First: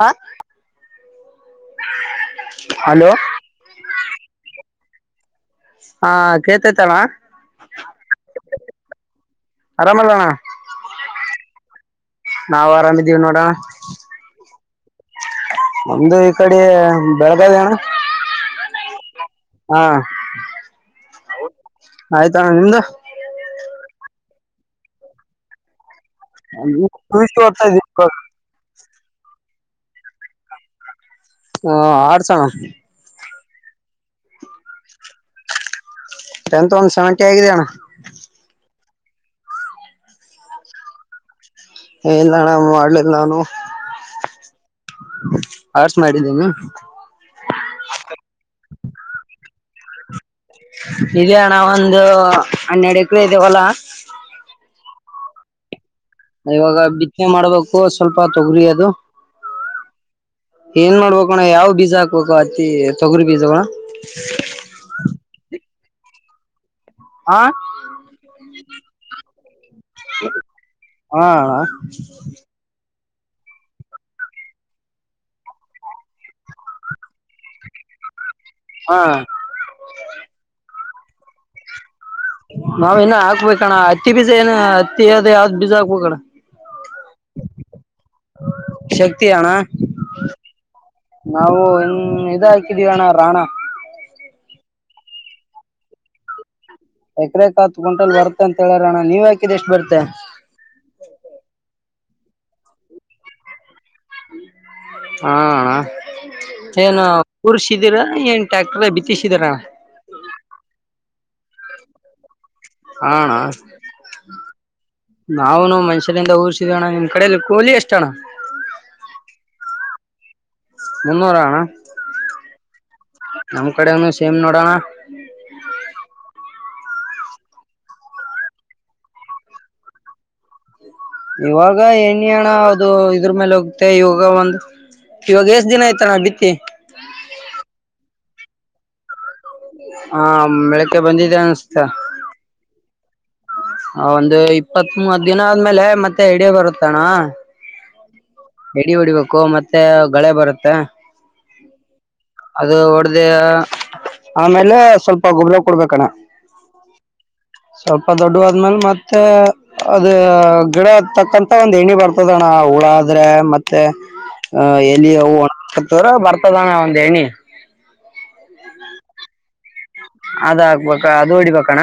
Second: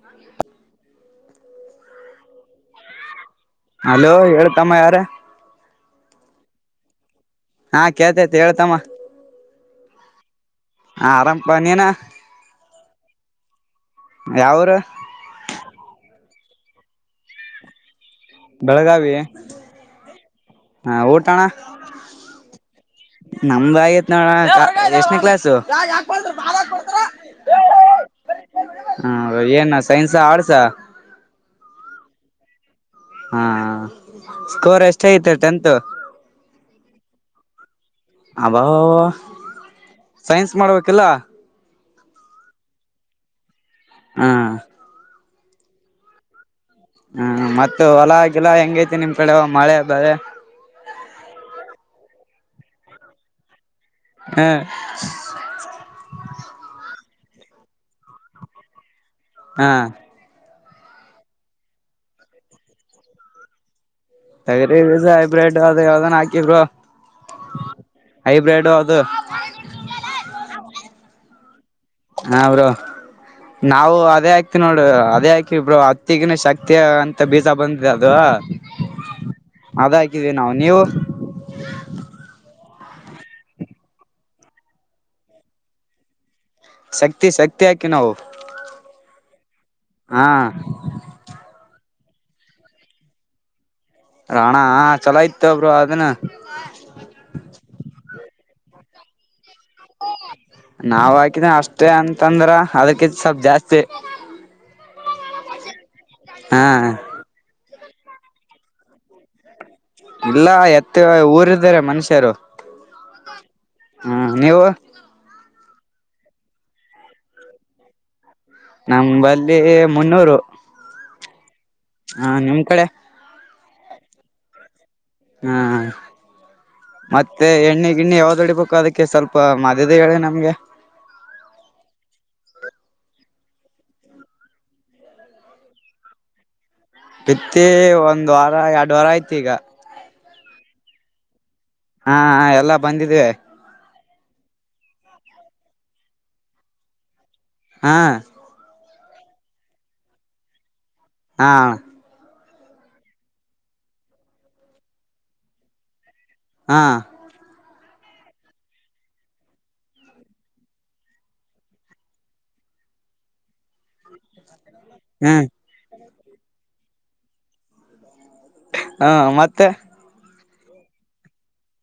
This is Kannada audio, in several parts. ಹಾ. ಹಲೋ ಹಲೋ ಹೇಳ್ತಮ್ಮ ಯಾರ. ಹಾ ಕೇತೈತಾನ. ಹಾ ಕೇತೆತಿ ಹೇಳ್ತಮ್ಮ. ಲ್ಲಣ ಹ ಆರಾಮಪ ನೀನ ನಾವ ಆರಾಮಿದ್ದೀವಿ ನೋಡೋಣ. ಯಾವೂರ ಒಮ್ದ ಈ ಕಡೆ ಬೆಳಗಾವಣ್ಣ. ಬೆಳಗಾವಿ ಹಾ ಊಟ ಅಣ್ಣ. ಆಯ್ತಣ್ಣ ನಿಮ್ದು ನಮ್ದು ಆಗತ್ ನೋಡ ಎಷ್ಟ್ನೇ ಕ್ಲಾಸು. ಇಷ್ಟು ಕೊಡ್ತಾ ಇದೀರಿ. [unintelligible] ಹಾ ಏನ ಸೈನ್ಸ್ ಆಡ್ಸಾ ಹಾ ಅರ್ಡ್ಸ್ ಅಣ್ಣ. ಹಾ ಸ್ಕೋರ್ ಎಷ್ಟ ಐತೆ ಟೆಂತ್. ಟೆಂತ್ ಒಂದ್ ಸೆವೆಂಟಿ ಆಗಿದ ಅಣ್ಣ. ಅಬಾಬಾ ಸೈನ್ಸ್ ಮಾಡ್ಬೇಕಿಲ್ಲ. ಏ ಇಲ್ಲ ಅಣ್ಣ ಮಾಡ್ಲಿಲ್ಲ ನಾನು. ಹ್ಮ ಆರ್ಸ್ ಮಾಡಿದ್ದೀನ. ಮತ್ತ ಹೊಲ ಗಿಲ ಹೆಂಗೈತಿ ನಿಮ್ ಕಡೆ ಮಳೆ ಬೇಳೆ. ಇಯಣಾವ ಒಂದು ಹನ್ನೆರಡು ಎಕರೆ ಇದೇವಲ್ಲಾ. ಹ ಇವಾಗ ಬಿತ್ತನೆ ಮಾಡ್ಬೇಕು ಸ್ವಲ್ಪ ತೊಗರಿ ಅದು. ಹಾ ಏನ್ ಮಾಡ್ಬೇಕ ಅಣ್ಣ ಯಾವ್ ಬೀಜ ಹಾಕ್ಬೇಕ ಅತ್ತಿ ತೊಗರಿ ಬೀಜವ. ತಗರಿ ಬೀಜ ಹೈಬ್ರೆಡ್ ಅದ ಯಾವ್ದನಾ ಹಾಕಿ ಬ್ರೋ. ಹಾ ಹೈಬ್ರೆಡು ಅದು. ಹೂ ಅಣ್ಣ. ಹಾ ಬ್ರರು ನಾವು ಅದೇ ಹಾಕಿ ವಿಬ್ರೋ ಅತ್ತಿಗ ಶಕ್ತಿ. ಮತ್ತ ಅಂತ ಬೀಜ ಬಂದಿದೆ ಅದು ಹಾ ಅದ ಹಾಕಿದೀವಿ ನಾವು ನೀವು. [inaudible] ನಾವ್ ಏನ ಹಾಕ್ಬೇಕಣ್ಣ ಹತ್ತಿ ಬೀಜ ಏನ ಅತ್ತಿ ಅ್ ಯಾವ್ದ್ ಬೀಜ ಹಾಕ್ಬೇಕಣ್ಣ ಶಕ್ತಿ ಶಕ್ತಿಹಾಕಿವಿ ನಾವು ಶಕ್ತಿಯಣ್ಣ ಹಾ ನಾವು ಹ್ಮ ಇದ ಹಾಕಿದೀರಣ್ಣ ರಾಣ ರಾಣ ಚಲೋ ಇತ ಒಬ್ರು ಅದನ್ನ ಎಕ್ರ ಹತ್ತು ಕ್ವಿಂಟಲ್ ಬರುತ್ತ ಅಂತ ಹೇಳರಣ ನೀವ್ಯ ಕಿದ್ ಎಷ್ಟು ಬರ್ತ ನಾವ್ ಹಾಕಿದೇ ಅಷ್ಟೇ ಅಂತಂದ್ರ ಅದಕಿ ಸ್ವಲ್ಪ್ ಜಾಸ್ತಿ ಹಾ ಅಣ್ಣ ಹಾ ಏನು ಪುರುಷ ಈದೀರಾ ಏನ್ ಟ್ಯಾಕ್ಟರ್ ಬಿತ್ತಿಸಿದೀರಾ ಇಲ್ಲ ಎತ್ತು ಊರ್ದಾರೆ ಮನುಷ್ಯರು ಹಾ ಹ್ಮ್ ನೀವು ಯದ ಊರಿಸಿದೋಣ್ಣ ನಿಮ್ಮ್ ಕಡೆಯಲ್ಲಿ ಕೋಲಿ ಎಷ್ಟೋಣ್ಣ ನಮಂಬಲ್ಲಿ ಮುನ್ನೂರು ಅಣ್ಣ ಮುನ್ನೂರು ಹಾ ನಿಮ್ ಕಡೆ ನಮ್ ಕಡೆನು ಸೇಮ್ ನೋಡೋಣ ಹ್ಮ್ ಮತ್ತೆ ಎಣ್ಣೆ ಗಿಣ್ಣಿ ಯಾವ್ದು ಹೊಡಿಬೇಕು ಅದಕ್ಕೆ ಸ್ವಲ್ಪ ಮದದ ಹೇಳಿ ನಮ್ಗೆ ಇವಾಗ ಎಣ್ಣೆ ಹಣ ಅದು ಇದ್ರ ಮೇಲೆ ಹೋಗುತ್ತೆ ಇವಾಗ ಒಂದು ಇವಾಗ ಎಷ್ಟ್ ದಿನ ಆಯ್ತ ನಾ ಬಿತ್ತಿ ಬಿತ್ತಿ ಒಂದ್ ವಾರ ಎರಡು ವಾರ ಐ್ತಿ ಈಗ ಹ ಮೆಳಕ್ಕೆ ಬಂದಿದ್ದೇ ಅನ್ ಹಾ ಎಲ್ಲ ಬಂದಿದ್ದೀವಿ ಒಂದು ಇಪ್ಪತ್ ಮೂವತ್ ದಿನ ಆದ್ಮೇಲೆ ಮತ್ತೆ ಇಡಿಯ ಬರುತ್ತಣ ಹಾ ಎಡಿ ಹೊಡಿಬೇಕು ಮತ್ತೆ ಗಳೆ ಬರುತ್ತೆ ಹಾ ಅದು ಹೊಡ್ದ ಆಮೇಲೆ ಸ್ವಲ್ಪ ಗುಬ್ಳ ಕೊಡ್ಬೇಕಣ್ಣ ಹಾ ಸ್ವಲ್ಪ ದೊಡ್ಡ ಆದ್ಮೇಲೆ ಮತ್ತೆ ಅದ ಗಿಡ ತಕ್ಕಂತ ಒಂದ್ ಎಣ್ಣಿ ಬರ್ತದಣ್ಣ ಉಳ್ಳ ಬರ್ತತಿ ಆದ್ರೆ ಮತ್ತೆ ಅ ಎಲ್ಲಿ ಹ ಹ್ಮ್ ಒಣತದ್ರ ಬರ್ತದಾನ ಒಂದ್ ಎಣ್ಣಿ ಹಾ ಮತ್ತೆ ಅದ ಆಗ್ಬೇಕ ಅದು ಹೊಡಿಬೇಕಣ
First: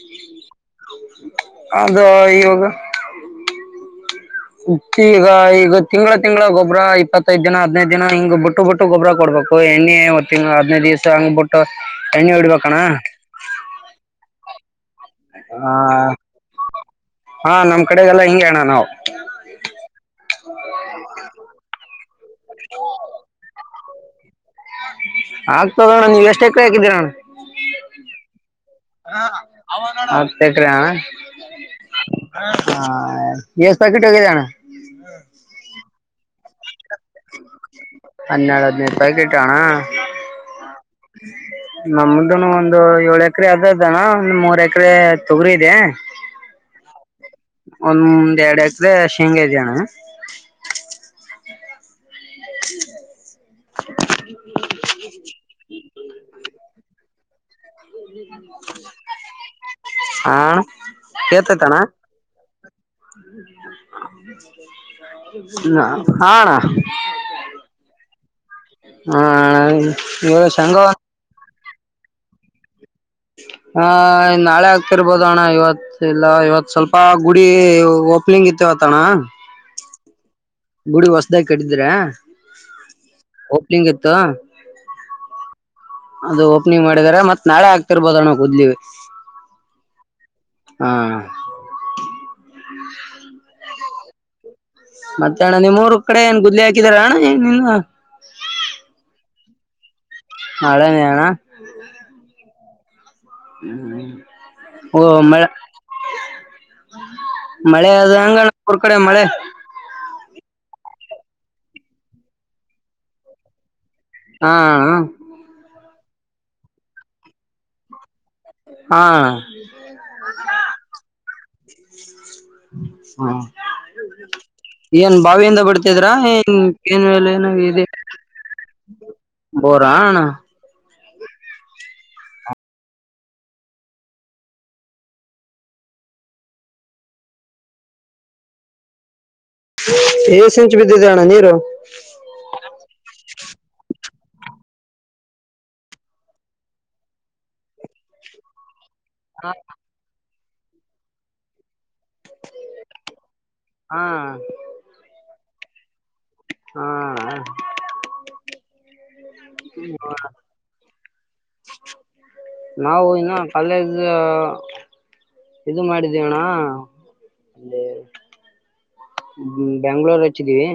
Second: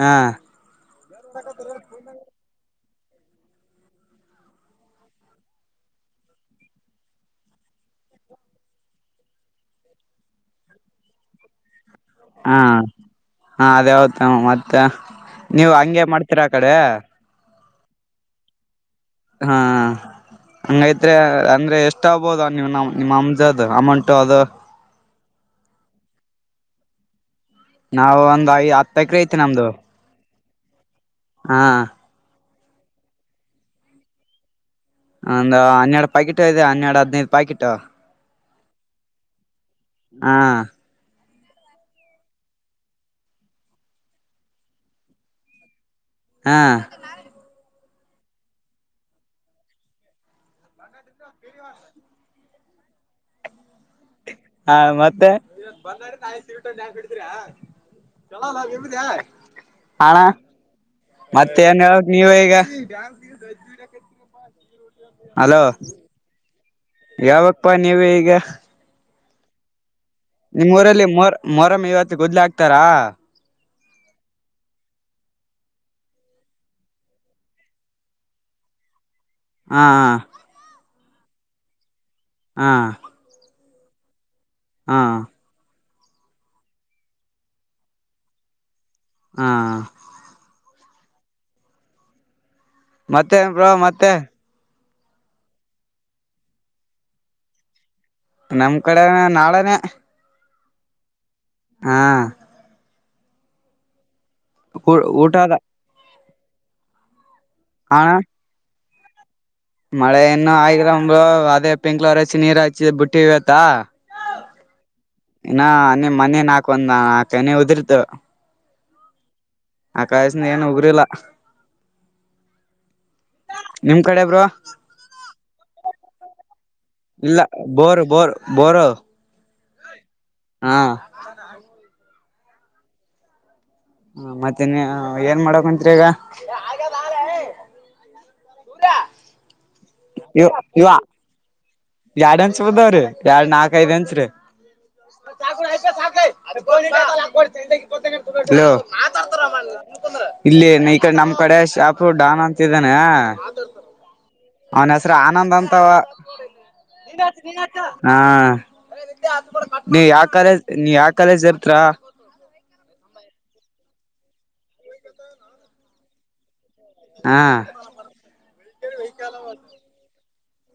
ಹಾ ಅದು ಇೋಗ ಈಗ ಈಗ ತಿಂಗಳ ತಿಂಗಗಳ ಗೊಬ್ರ ಇಪ್ಪತ್ತೈ್ ದಿನ ಹದ್ಯದ್ ದಿನ ಹಿಂಗ್ ಬಿುಟ್ಟು ಬಿುಟ್ಟು ಗೊಬ್ಬ್ರ ಕೊಡ್ಬು ಯಎಣ್ಣೆ ಇತ್ತ ತಿಂ ಹದ್ೈದು್ ದಿವ್ಸ ಹಂಗ್ಬಿಟ್ಟು ಎಣ್ಣೆ ಹಾ ಉಡ್ಬೇಕಣ್ಣ ಹಾ ಅದೇವತ್ ಮತ್ತೆ ನೀವ್ ಹಂಗೆ ಮಾಡ್ತೀರಾ ಆ ಕಡೆ ಹಾ ನಮ್ಮ ಕಡೆಗೆಲ್ಲಾ ಹಿಂ ಅಣ್ಣ ನಾವು ಹಾ ಹಂಗೈತ್ ಅಂದ್ರೆ ಎಷ್ಟ ಆಗ್ಬೋದ ನಿವ್ ನ ನಿಮ್ಮ್ ಅಮಜದ್ ಅಮೌಂಟ್ ಅಮೌಂಟ್ ಅದು ಆಗ್ತದಣ್ಣ ನೀವು ಎಷ್ಟ ಎ ಕಡೆ ಹಾಕಿದ್ದೀರಣ್ಣ ನಾವವು ಒಂದ್ ಐ್ ಹತ್ತೈಕ್ರ ಐತಿ ನಮ್ದು ಹತ್ತು ಹ್ಮ್ ಹಾ ಈ ಎಸ್ ಪಾಕಿಟ್ೋಗದ ಒಂದ ಹನ್ನೆರಡು ಪಾಕೆಟ್ ಇದೆ ಹನ್ನೆರಡು ಹದ್ನೈದು ಪಾಕೆಟ್ ಉ ಹನ್ನೆರಡು ಹದಿನೂ ರೂಪಕಿಟ್ ಆಣಾ ಹಾ ಹ ನಮ್ದನು ಒಂದು ಏಳ ಎಕರೆ ಅದದಾನ ಒಂದ ಮೂರ್ ಎಕರೆ ತೊಗರಿ ಇದೆ ಹಾ ಒಂದ್ ಮುಂದ್ ಎರಡು ಎಕ್ರೆ ಶೇಂಗ ಇದ್ದ್ಯಣ್ಣ [unintelligible] ಹಾ ಮತ್ತೆ [unintelligible] ಸಿರಿ ತಗೊಂಡು ಡ್ಯಾನ್ಸ್ ಹೊಡೀತೀರಾ. ಅಣ್ಣಾ ಆ ಅಣ್ಣ ಮತ್ತೆ ಕೇಳ್ತೈತಣ್ಣ ಏನ್ ಹೇಳ್ಬೇಕು ನೀವ ಈಗ. ಅಲೋ ಹಾ ಅಣ್ಣ ಹೇಳ್ಬೇಕಪ್ಪಾ ನೀವೆ ಈಗ. ಹಾ ಇವಾಗ ನಿಮ್ ಶೇಂಗಾ ಊರಲ್ಲಿ ಮೊರ್ ಮೊರಮ ಇವತ್ತು ಗೊದ್ಲು ಹಾಕ್ತಾರಾ. [unintelligible] ಹ ನಾಳೆ ಆಗ್ತಿರ್ಬೋದ ಅಣ್ಣ ಇವತ್ ಇಲ್ಲ ಇವತ್ ಸ್ವಲ್ಪ ಗುಡಿ ಓಪನಿಂಗ್ ಇತ್ತು. [unintelligible] ಣ ಅಣ್ಣಾ ಹಾ ಗುಡಿ ಹೊಸ್ದಾಗ ಕಟ್ಟಿದ್ರ. ಹಾ ಹೆಂಗತ್ತು. ಹಾ ಅದು ಓಪನಿಂಗ್ ಮಾಡಿದಿದ್ದಾರೆ ಮತ್ ನಾಳೆ ಆಗ್ತಿರ್ಬೋದ ಅಣ ಗುದ್ಲಿ. ಹಾ ಹಾ ಮತ್ತೆ ಏ ಬ್ರಾ ಮತ್ತೆ. ಮತ್ತ ಅಣ್ಣ ನಿಮ್ಮೂರು ಕಡೆ ಏನ್ ಗುದ್ಲಿ ಹಾಕಿದಾರ ಅಣ್ಣ ಏನ್ ನಿನ್ನ. ನಮ್ ಕಡೆನೆ ನಾಳೆನೇ. ನಾಳೆನಣ. ಹಾ ಹ್ಮ ಹ್ಮ ಊಟದ ಮಳೆ ಹಣ ಅದ ಹಂಗದ ಉರ್ ಕಡೆ ಮಳೆ. ಮಳೆ ಇನ್ನು ಆಯಗ್ರಬ್ಳು ಅದೇ ಪಿಂಕ್ಲರ್ ಹೆಚ್ಚಿ ನೀರು ಹಚ್ಚಿದ ಬಿಟ್ಟ ಇವತ್ತ. ಹಾ ಹಾ ಹಾ ಮನೆ ನಾಕ ಒಂದ ನಾಕ ತೆನೆ ಉದರಿದ್ವು. ಹಾ ಆಕಸನ ಏನು ಉದ್ರಿಲ್ಲ. ಹಾ ನಿಮ್ ಕಡೆ ಬ್ರೋ ಏನ್ ಬಾವಿಯಿಂದ ಬಡ್ತಿದ್ರಾ ಏನ್. ಏನ್ ವಲ್ಲ ಇಲ್ಲ ಏನಾಗ ಇದೆ ಬೋರ್ ಬೋರ್ ಬೋರು ಬೋರಾ ಅಣ್ಣಾ. ಹಾ ಹ ಮತ್ತೆನ್ ಏನ್ ಮಾಡಕಂತ್ರಿ ಈಗ. [unintelligible] ಪಿ ಯು ಇವ ಸಿಂಚ್ ಇವ ಬಿದ್ದಿದೇ ಅಣ್ಣ ನೀರು. ಎರಡ್ ಅನ್ಸ ಬಿದಾವ್ರಿ ಎರಡ್ ನಾಕ ಐದ್ ಎಂಚ್ರೀ. ಹಲೋ ಹ ಇಲ್ಲಿ ಈ ಕಡೆ ನಮ್ ಕಡೆ ಶಾಪು ಡಾನ ಅಂತಿದಾನ. ಹಾ ಅವನ ಹೆಸರು ಆನಂದ್ ಅಂತ ಹಾ ಹಾ. ನೀ ಯಾವ ಕಾಲೇಜ್ ನೀ ಯಾವ ಕಾಲೇಜ್ ಇರ್ತ್ರಾ ನಾವು ಇನ್ನ ಕಾಲೇಜ್ ಇದು ಮಾಡಿದ್ದೀವಣ್ಣ. ಹಾ ಬೆಂಗಳೂರು ಹಚ್ಚಿದೀವಿ.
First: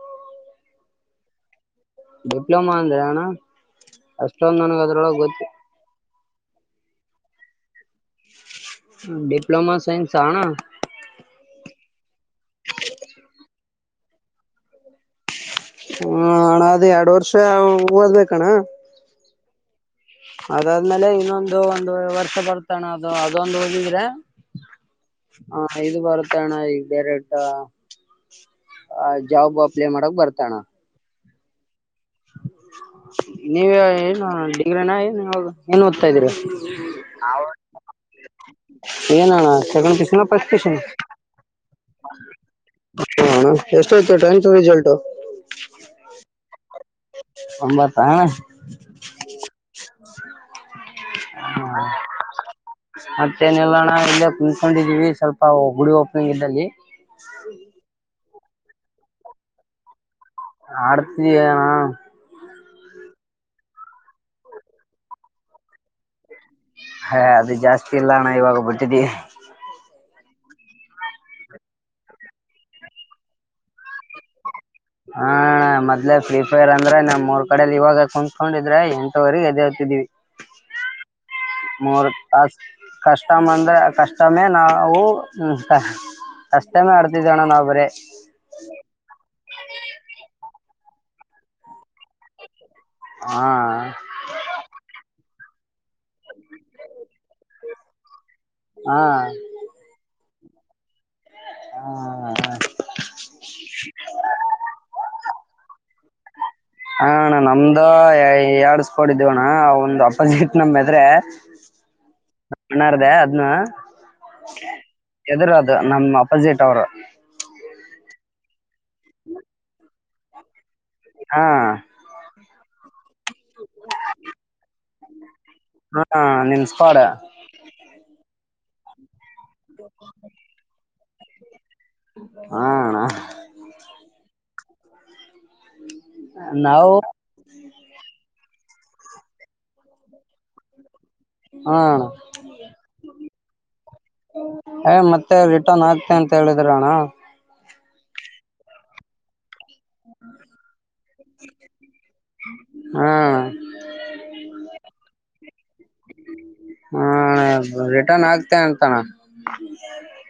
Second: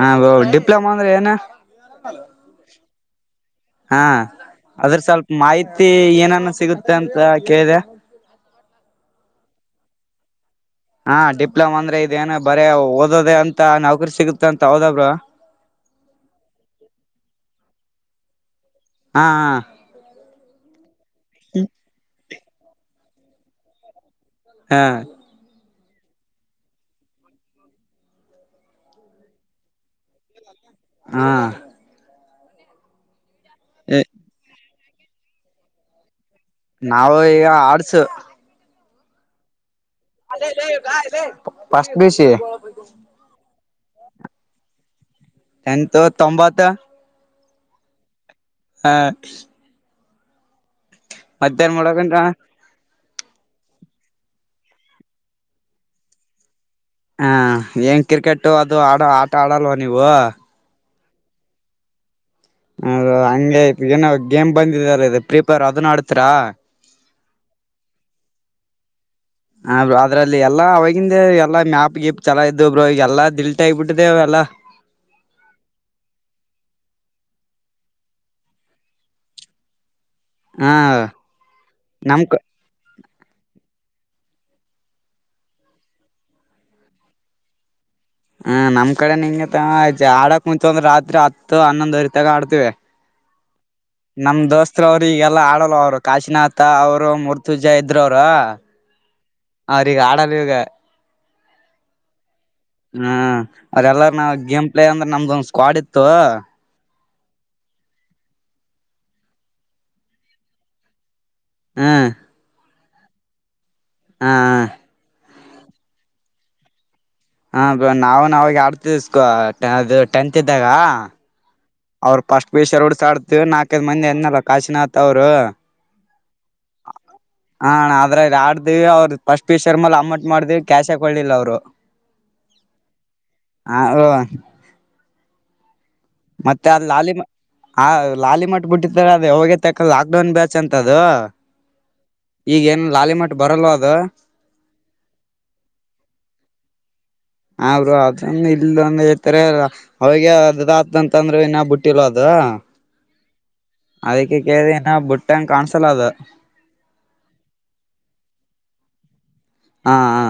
ಹಾ ಬೌ ಡಿಪ್ಲೊಮಾ ಅಂದ್ರೆ ಏನ. ಡಿಪ್ಲೊಮಾ ಅಂದ್ರೆಣ. ಹಾ ಅದ್ರ ಸ್ವಲ್ಪ ಮಾಹಿತಿ ಏನಾನ ಸಿಗುತ್ತೆ ಅಂತ ಕೇಳಿದೆ. ಡಿಪ್ಲೋಮಾ ಸೈನ್ಸ್ ಆಣ. ಹಾ ಡಿಪ್ಲೊಮಾ ಅಂದ್ರೆ ಇದೇಏನ ಬರ ಓದೋದೇ ಅಂತ ನೌಕರಿ ಸಿಗುತ್ತ ಅಂತ ಹೌದಬ್ರೋ ಹಣ ಅದ ಎರಡು ವರ್ಷ ಓದ್ಬೇಕಣ್ಣ. ಹಾಂ ಅದಾದ್ಮೇಲೆ ಇನ್ನೊಂದು ಒಂದು ವರ್ಷ ಬರ್ತಣ ಅದು ಅದೊಂದು ಹೋಗಿದ್ರೆ ಹಾ ಐದು ಪರತಣ ಈಡೈರೆಟಾ ಆ ಜಾಬ್ ಅಪ್ಲೈ ಮಾಡಕ್ ಬರ್ತಾನ ಹಾಂ ನೀವ ಏನು ಡಿಗ್ರನ ಏನ್ ಓದ್ತಾ ಇದ್ದೀರಿ ನಾವ ಈಗ ಆರ್ಟ್ಸ್ ಏನಣ ಸೆಕೆಂಡ್ ಪಿ ಯು ಸಿ ನಾ first P U C first P U C ಎಷ್ಟೈಐತ್ತು ಟೆಂತ್ ರಿಸಲ್ಟು ಎಂತು ತೊಂಬತ್ತ ಒಂಬತ ಹ ಆ ಮಧ್ಯಾಹ್ನ ಮಾಡಡಕ ಮತ್ತೇನೆಲ್ಲಣ ಇಲ್ಲೇ ಕುಂತ್ಕೊಂಡಿದೀವಿ ಸ್ವಲ್ಪ ಗುಡಿ ಓಪನಿಂಗ್ ಇದ್ದಲ್ಲಿ ಹಾ ಏನ್ ಕ್ರಿಕೆಟು ಅದು ಆಡ ಆಟ ಆಡಲ್ವಾ ನೀವು ಅತ ಣ ಹದ ಹಂಗತ್ ಏನ ಗೇಮ್ ಬಂದಿದಾರ ಪ್ರಿಪೇರ್ ಅದನ್ ಆಡತರಾ ಹಾ ಅದು ಜಾಸ್ತಿ ಇಲ್ಲಣ್ಣ ಇವಾಗ ಬಿಟ್ಟಿದೀವಿ ಅದ್ರಲ್ಲಿ ಎಲ್ಲಾ ಅವವಾಗಿಂದ ಎಲ್ಲಾ ಮ್ಯಾಪ್ ಗಿಪ್ ಚಲ ಇದ್ರ ಎಲ್ಲಾ ದಿಲ್ಟ್ ಆಗಬಿಟ್ಟಿದೆ ಎಲ್ಲಾ ಹಾ ಕಡಲ್ಲಿ ಇವಾಗ ಕುತ್ಕೊಂಡಿದ್ರೆ ಎಂವರೆಗೆ ಎದೆ ಹತಿದೀವಿ ಹಾ ಮೂರು ನಮ್ ಕಷ್ಟ ಅಂದ್ರೆ ಕಷ್ಟ ಷ್ಟಯ ನಾವು ಕಷ್ಟಮೇ ಆಡ್ತಿದ್ದೇಣ ನಾವು ಬರೇ ಹ ನಮ್ ಕಡೆ ನಿಂ ಆಡಕ್ ಮುಂಚೆ ಒಂದ್ರ ರಾತ್ರಿ ಹತ್ತು ಹನ್ನೊಂದ್ವರಿ ತಾಗ ಆಡ್ತಿವಿ ಹಾ ನಮ ದೋಸ್ತ್ರ ಅವ್ರಲ್ಲ ಲ್ಲ ಆಡಲ್ಲ ಅವರು ಕಾಶಿನಾಥ ಅವರು ಮುರ್ತುಜ ಇದ್ರ ಅವರು ಅವ್ರಗ ಆಡ ಹೇಳಗೆ ಹ್ಮ ಹಾ ಕಡಿ ಇತ್ತು ಹಣ್ಣ ನಮ್ದ ಎಡ್ ಸ್ಕೋಡಿದ್ದವ ಅಣ್ಣ ಒಂದ್ ಅಪಜಿಟ್ ನಮದ್ರೆ ಹ್ಮ್ ಮ್ಣಾರದ ಅದನು ಹ ಎದುರುದು ನಮ್ ಅಪೋಜಿಟ್ ಅವರು ಹ ನಾವ್ ನ ಅವಾಗ ಆಡ್ತ ಸ್ಕೊ ಅದು ಟೆಂತ್ ಇದ್ದಾಗ ಹಾ ಅವ್ರು ಪಫಸ್ಟ್ ಪೀಷರಡ್ಸ ಆಡ್ತವಿ ನಾಲ್ಕೈ್ ಮಂದಿ ಅನಲ್ಲ ಕಾಶಿನಥ್ ಅವ್ರು ಹಾ ನಿಮ್ ಸ್ಕ್ವಾಡ್ ಹ ಅದ್ರೆಡ್ ವಿ ಅವ್ರರು ಫಸ್ ಪಿ ಶರ್ಮಾ ಅಮ್ಮಂಟ್ ಮಾಡಿದೀವಿ ಕ್ಯಾಶ್ ಹಾಕೊಳ್ಳಿಲ್ಲ ಅವರು ಹಾಣಾ ಮತ್ತೆ ಅದ ನಾವು ಲಾಲಿ ಮ ಆ ಲಾಲಿ ಮಟ್ ಬಿಟ್ಟ್ರ ಅದ ಹೋಗಗೆ ತಕ್ಕ ಲಾಕ್ ಡೌನ್ ಬ್ಯಾಚ್ ಅಂತ ಅದು ಹಾ ಅಣ್ಣ ಈಗ ಏನ್ ಲಾಲಿ ಮಟ್ಟ ಬರಲ್ ಅದು ಏ ಮತ್ತೆ ರಿಟರ್ನ್ ಆಗ್ತೆ ಅಂತ ಹೇಳಿದ್ರ ಅಣ್ಣ ಅವರು ಅದ್ರೊಂದು ಇಲ್ಲೊಂದ ಹೇಳ್ತಾರೆ ಅವಿಗೆ ಅದಾತ್ ಅಂತಂದ್ರೆ ಇ ನಾ ಬಿಟ್ಟಿಲ್ವ ಅದ ಹಾ ಅದಕ್ಕೆ ಕೇಳದನ ಬುಟ್ಟಂಗ್ ಕಾಣಸಲಾದ ಹಾ ರಿಟರ್ನ್ ಆಗ್ತೆ ಅಂತಾನ ಹ್ಮ ಹಾ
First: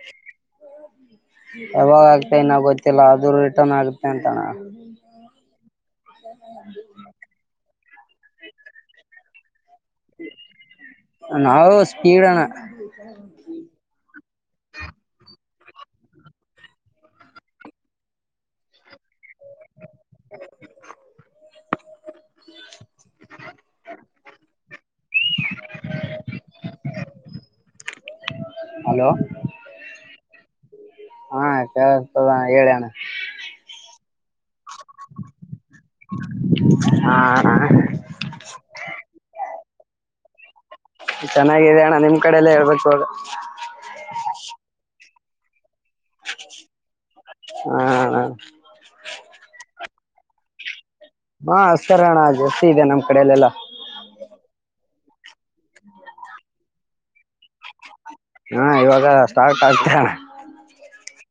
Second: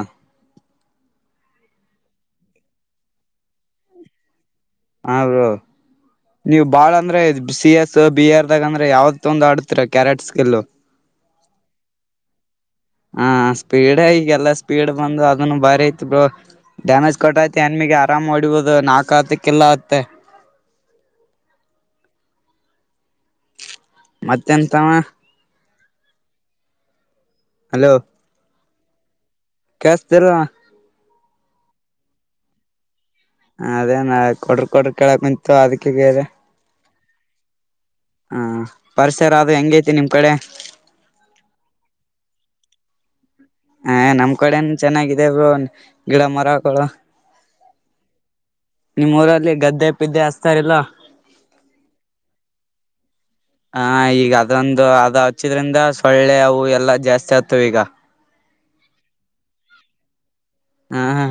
ಯಾವಾಗ ಆಗ್ತ ಇನ್ನ ಗೊತ್ತಿಲ್ಲ ಆದೂ ರಿಟರ್ನ್ ಆಗತೆ ಅಂತಾನ ಹ ಬ್ರೋ ನೀವು ಬಾಳ ಅಂದ್ರೆ ಸಿ ಎಸ್ ಬಿ ಎರ್ ದಾಗ ಅಂದ್ರೆ ಯಾವತ್ ಒಂದ್ ಆಡ್ತ ಕ್ಯರೆಟ್ಸ್ ಸ್ಕಿಲ್ ನಾವು ಸ್ಪೀಡ್ ಅಣ್ಣ ಹಾ ಸ್ಪೀಡ ಈಗೆಲ್ಲಾ ಸ್ಪೀಡ್ ಬಂದು ಅದ ಬಾರಿ ಐತ್ ಡ್ಯಾಮೇಜ್ ಕೊಟ್ಟಐತಿ ಹೆಣಮಿಗೆ ಆರಾಮ್ ಹೊಡಿಬಹುದು ನಾಕ ಆತ್ತ ಕಿಲ್ಲ ಆತ್ತ [inaudible] [unintelligible] ಮತ್ತೆ ಏನ್ ತಮ್ಮ [inaudible] [unintelligible] ಹಲೋ ಹಲೋ ಕೆಲ್ಸ ಏನ್ ಇಲ್ಲ ಅಣ್ಣ ಹಾ ಕೆಲಸ್ತಾದ ಹೇಳಿಣ್ಣ ಅದೇ ಏನ ಕೊಡ್ರ ಕೊಡ್ರ ಕೇಳಕ್ಕಂತು ಅದಕ್ಕೆ ಬೇರೆ ಹಾ ಅಣ್ಣ ಹಾ ಪರಿಸರ ಆದ ಹೆಂಗೈತಿ ನಿಮ್ ಕಡೆ ಚೆನ್ನಾಗಾಗಿದೆ ಅಣ್ಣ ನಿಮ್ ಕಡಲ್ಲೇ ಹೇಳ್ಬೇಕು ಇವಾಗ ಹ ನಮ್ ಕಡೆನ್ ಚೆನ್ನಾಗಾಗಿದೆ ಬ್ರೋ ಗಿಡ ಮರಗಳು ಹಾಕೋದು ಹ ನಿಮ್ಮ್ ಊರಲ್ಲಿ ಗದ್ದೆ ಪಿದ್ದೆ ಹಸ್ತಾರಲ್ಲ ಹ ಅಚ್ಚರೆ ಅಣ್ಣ ಜಾಸ್ತಿ ಇದೆ ನಮಗೆ ಹಾ ಈಗ ಅದೊಂದು ಅದು ಹಚ್ಚಿದ್ರಿಂದ ಸೊಳ್ಳೆ ಅವು ಎಲ್ಲಾ ಜಾಸ್ತಿ ಆತವ ಈಗ ಹಾ ಇವಾಗ ಸ್ಟಾರ್ಟ್ ಆಗ್ತಾ ಅಣ್ಣ ಹಾ ಹಾ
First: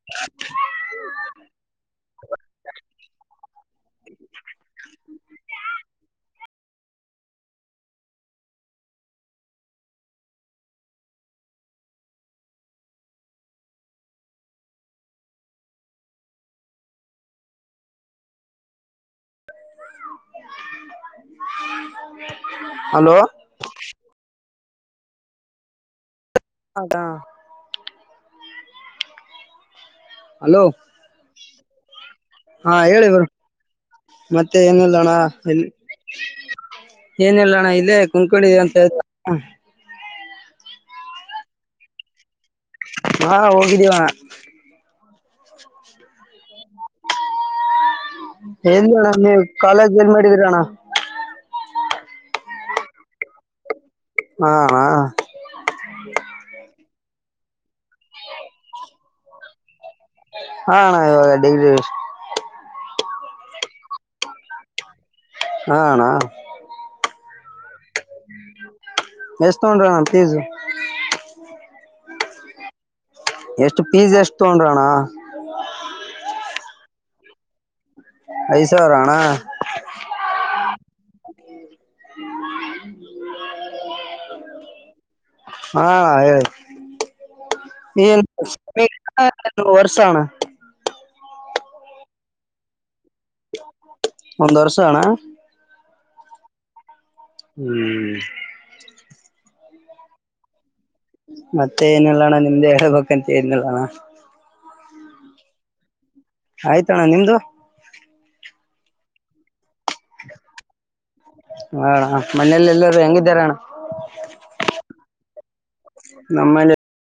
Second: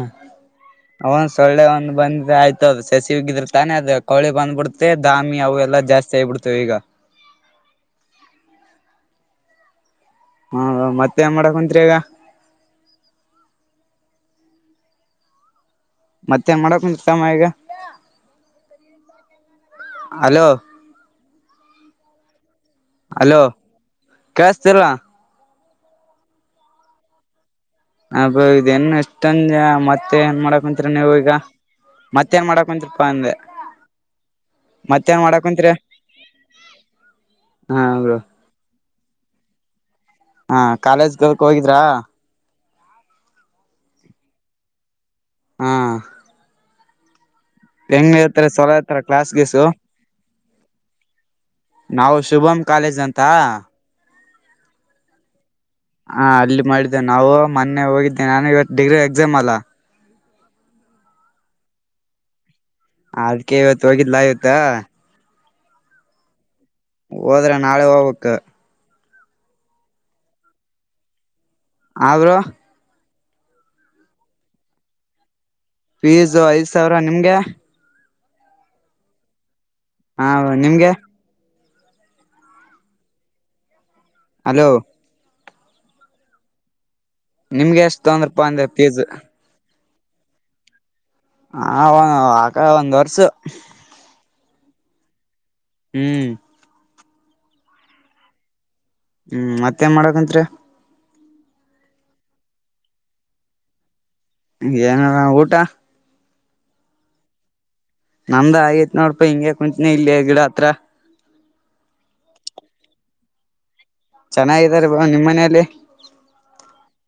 ಅವನ್ ಕೊಳ್ಳೆ ಒಂದು ಬಂದ ಆಯ್ತು ಅದು ಸಸಿವಗಿದ್ರ ತಾನೇ ಅದು ಕೋಳೆ ಬಂದ್ಬಿಡ್ುತ್ತೆ ದಾಮಿ ಅವು ಎಲ್ಲ ಜಾಸ್ತಿ ಆಗಿಬಿಡ್ುತ್ತೆ ತ್ತೇಗ ಹ ಹಾ ಮತ್ತೆ ಏನ್ ಮಾಡ ಕುಂತ್ರಿ ಇಗ ಮತ್ತೆನ್ ಮಾಡಕ್ ಕುಂತಿ ತಮ್ಮ ಈಗ ಹಲೋ ಹಲೋ ಸರಿ ಅದಾ ಹಬ ಇದ ನ್ ಎಷ್ಟಂದ ಮತ್ತೆ ಏನ್ ಹಲೋ ಮಾಡಕಂತರಿ ನೀವ ಈಗ ಮತ್ತೇಏನ್ ಹಾ ಮಾಡಕ್ಂತಪ್ಪಾ ಹೇಳಿ ಬ್ರೋ ಅಂದೆ ಮತ್ತೆ ಏನೀಲ್ಲಣ ಮತ್ತೇನ್ ಮಾಡಕ್ ಎಲ್ಲಿ ಕುಂತ್ರಿ ಏನಲ್ಲಣ್ಣ ಹಾ ಇೇ ಬ್ರೋ ಕುಂಕೊಂಡಿದ್ದ ಅಂತ ಹಳ್ತ ಹಾ ಕಾಲೇಜ್ಗಕ್ ಹೋಗಿದ್ರಾ ಹಾ ಹೋಗಿದ್ದೀವಾ ಹಾ ಹೆಂಗ್ ಇತಾರೆ ಸ್ವಲ ಎಲ್ಲಿ ಇರ್ತಾರ ಅಣ್ಣ ಕ್ಲಾಸ್ ನೀವು ಗಸು ಕಾಲೇಜ್ ಏನ್ ಮಾಡಿದೀರ ಅಣ್ಣ ನಾವು ಶುಭಮ್ ಕಾಲೇಜ್ ಅಂತ ಹಾ ಹಾ ಹಾ ಅಲ್ಲಿ ಮಾಡಿದ್ದೆ ನಾವು ಮೊನ್ನೆ ಹೋಗಿದ್ದೇ ನಾನು ಇವತ್ತು ಡಿಗ್ರಿ ಎಕ್ಸಾಮ್ ಅಲ್ಲ ಹಾ ಅಣ್ಣ ಇವಾಗ ಡಿಗ್ರಿ ಅದ್ಕೆ ಇವತ್ತು ಹೋಗಿದ್ನಾ ಇವತ್ತ ಹ ಅಣಾ ಓದರೆ ನಾಳೆ ಓಬೇಕ ಎಸ್ತಗೂಂಡ್ರನ ಪೀಸ್ ಹ ಬ್ರೋ ಎಷ್ಟು ಪೀಜ ಎಷ್ಟು ತಗೊಂಡ್ರಣ್ಣ ಫೀಸ್ ಐದ್ ಸಾವಿರ ನಿಮ್ಗೆ ಐದು ಸಾವಿರಣ್ಣ ಹಾ ನಿಮ್ಗೆ ಹಲೋ ಹಾ ನಿಮ್ಗೆ ಎಷ್ಟು ತೊಂದ್ರಪ್ಪಾ ಅಂದೆ ಫೀಸ್ ಆಯ್ತುನ್ರ್ಷ [unintelligible] ಸಣ [unintelligible] ಹ ಆಕ ಒಂದ್ ವರ್ಸ [unintelligible] ಒಂದು ವರ್ಷಣ ಹ್ಮ್ ಹ್ಮ್ ಹ್ಮ್ ಮತ್ತೇನ್ ಮಾಡಕಂತ್ರಿ ಮತ್ತೆ ಏನಿಲ್ಲಣ್ಣ ನಿಮ್ದೆ ಹೇಳ್ಬೇಕಂತ ಏನಿಲ್ಲಣ್ಣ ಏನಾರ ಊಟ ಆಯ್ತಣ್ಣ ನಿಮ್ದು ನಮ್ದ ಆಗೈತ್ ನೋಡಪಾ ಹಿಂಗಗೆ ಕುಂತ್ನ ಇಲ್ಲಿಯ ಗಿಡ ಹತ್ರ ಹ ಮನೇಲಿ ಎಲ್ಲರೂ ಹೆಂಗಿದಾರಣ್ಣ ಚೆನ್ನಾಗಾರೆ ಬಾ ನಿಮ್ಮ್ ಮನೇಯಲ್ಲಿ ನಮ್ಮಲ್ಲಿ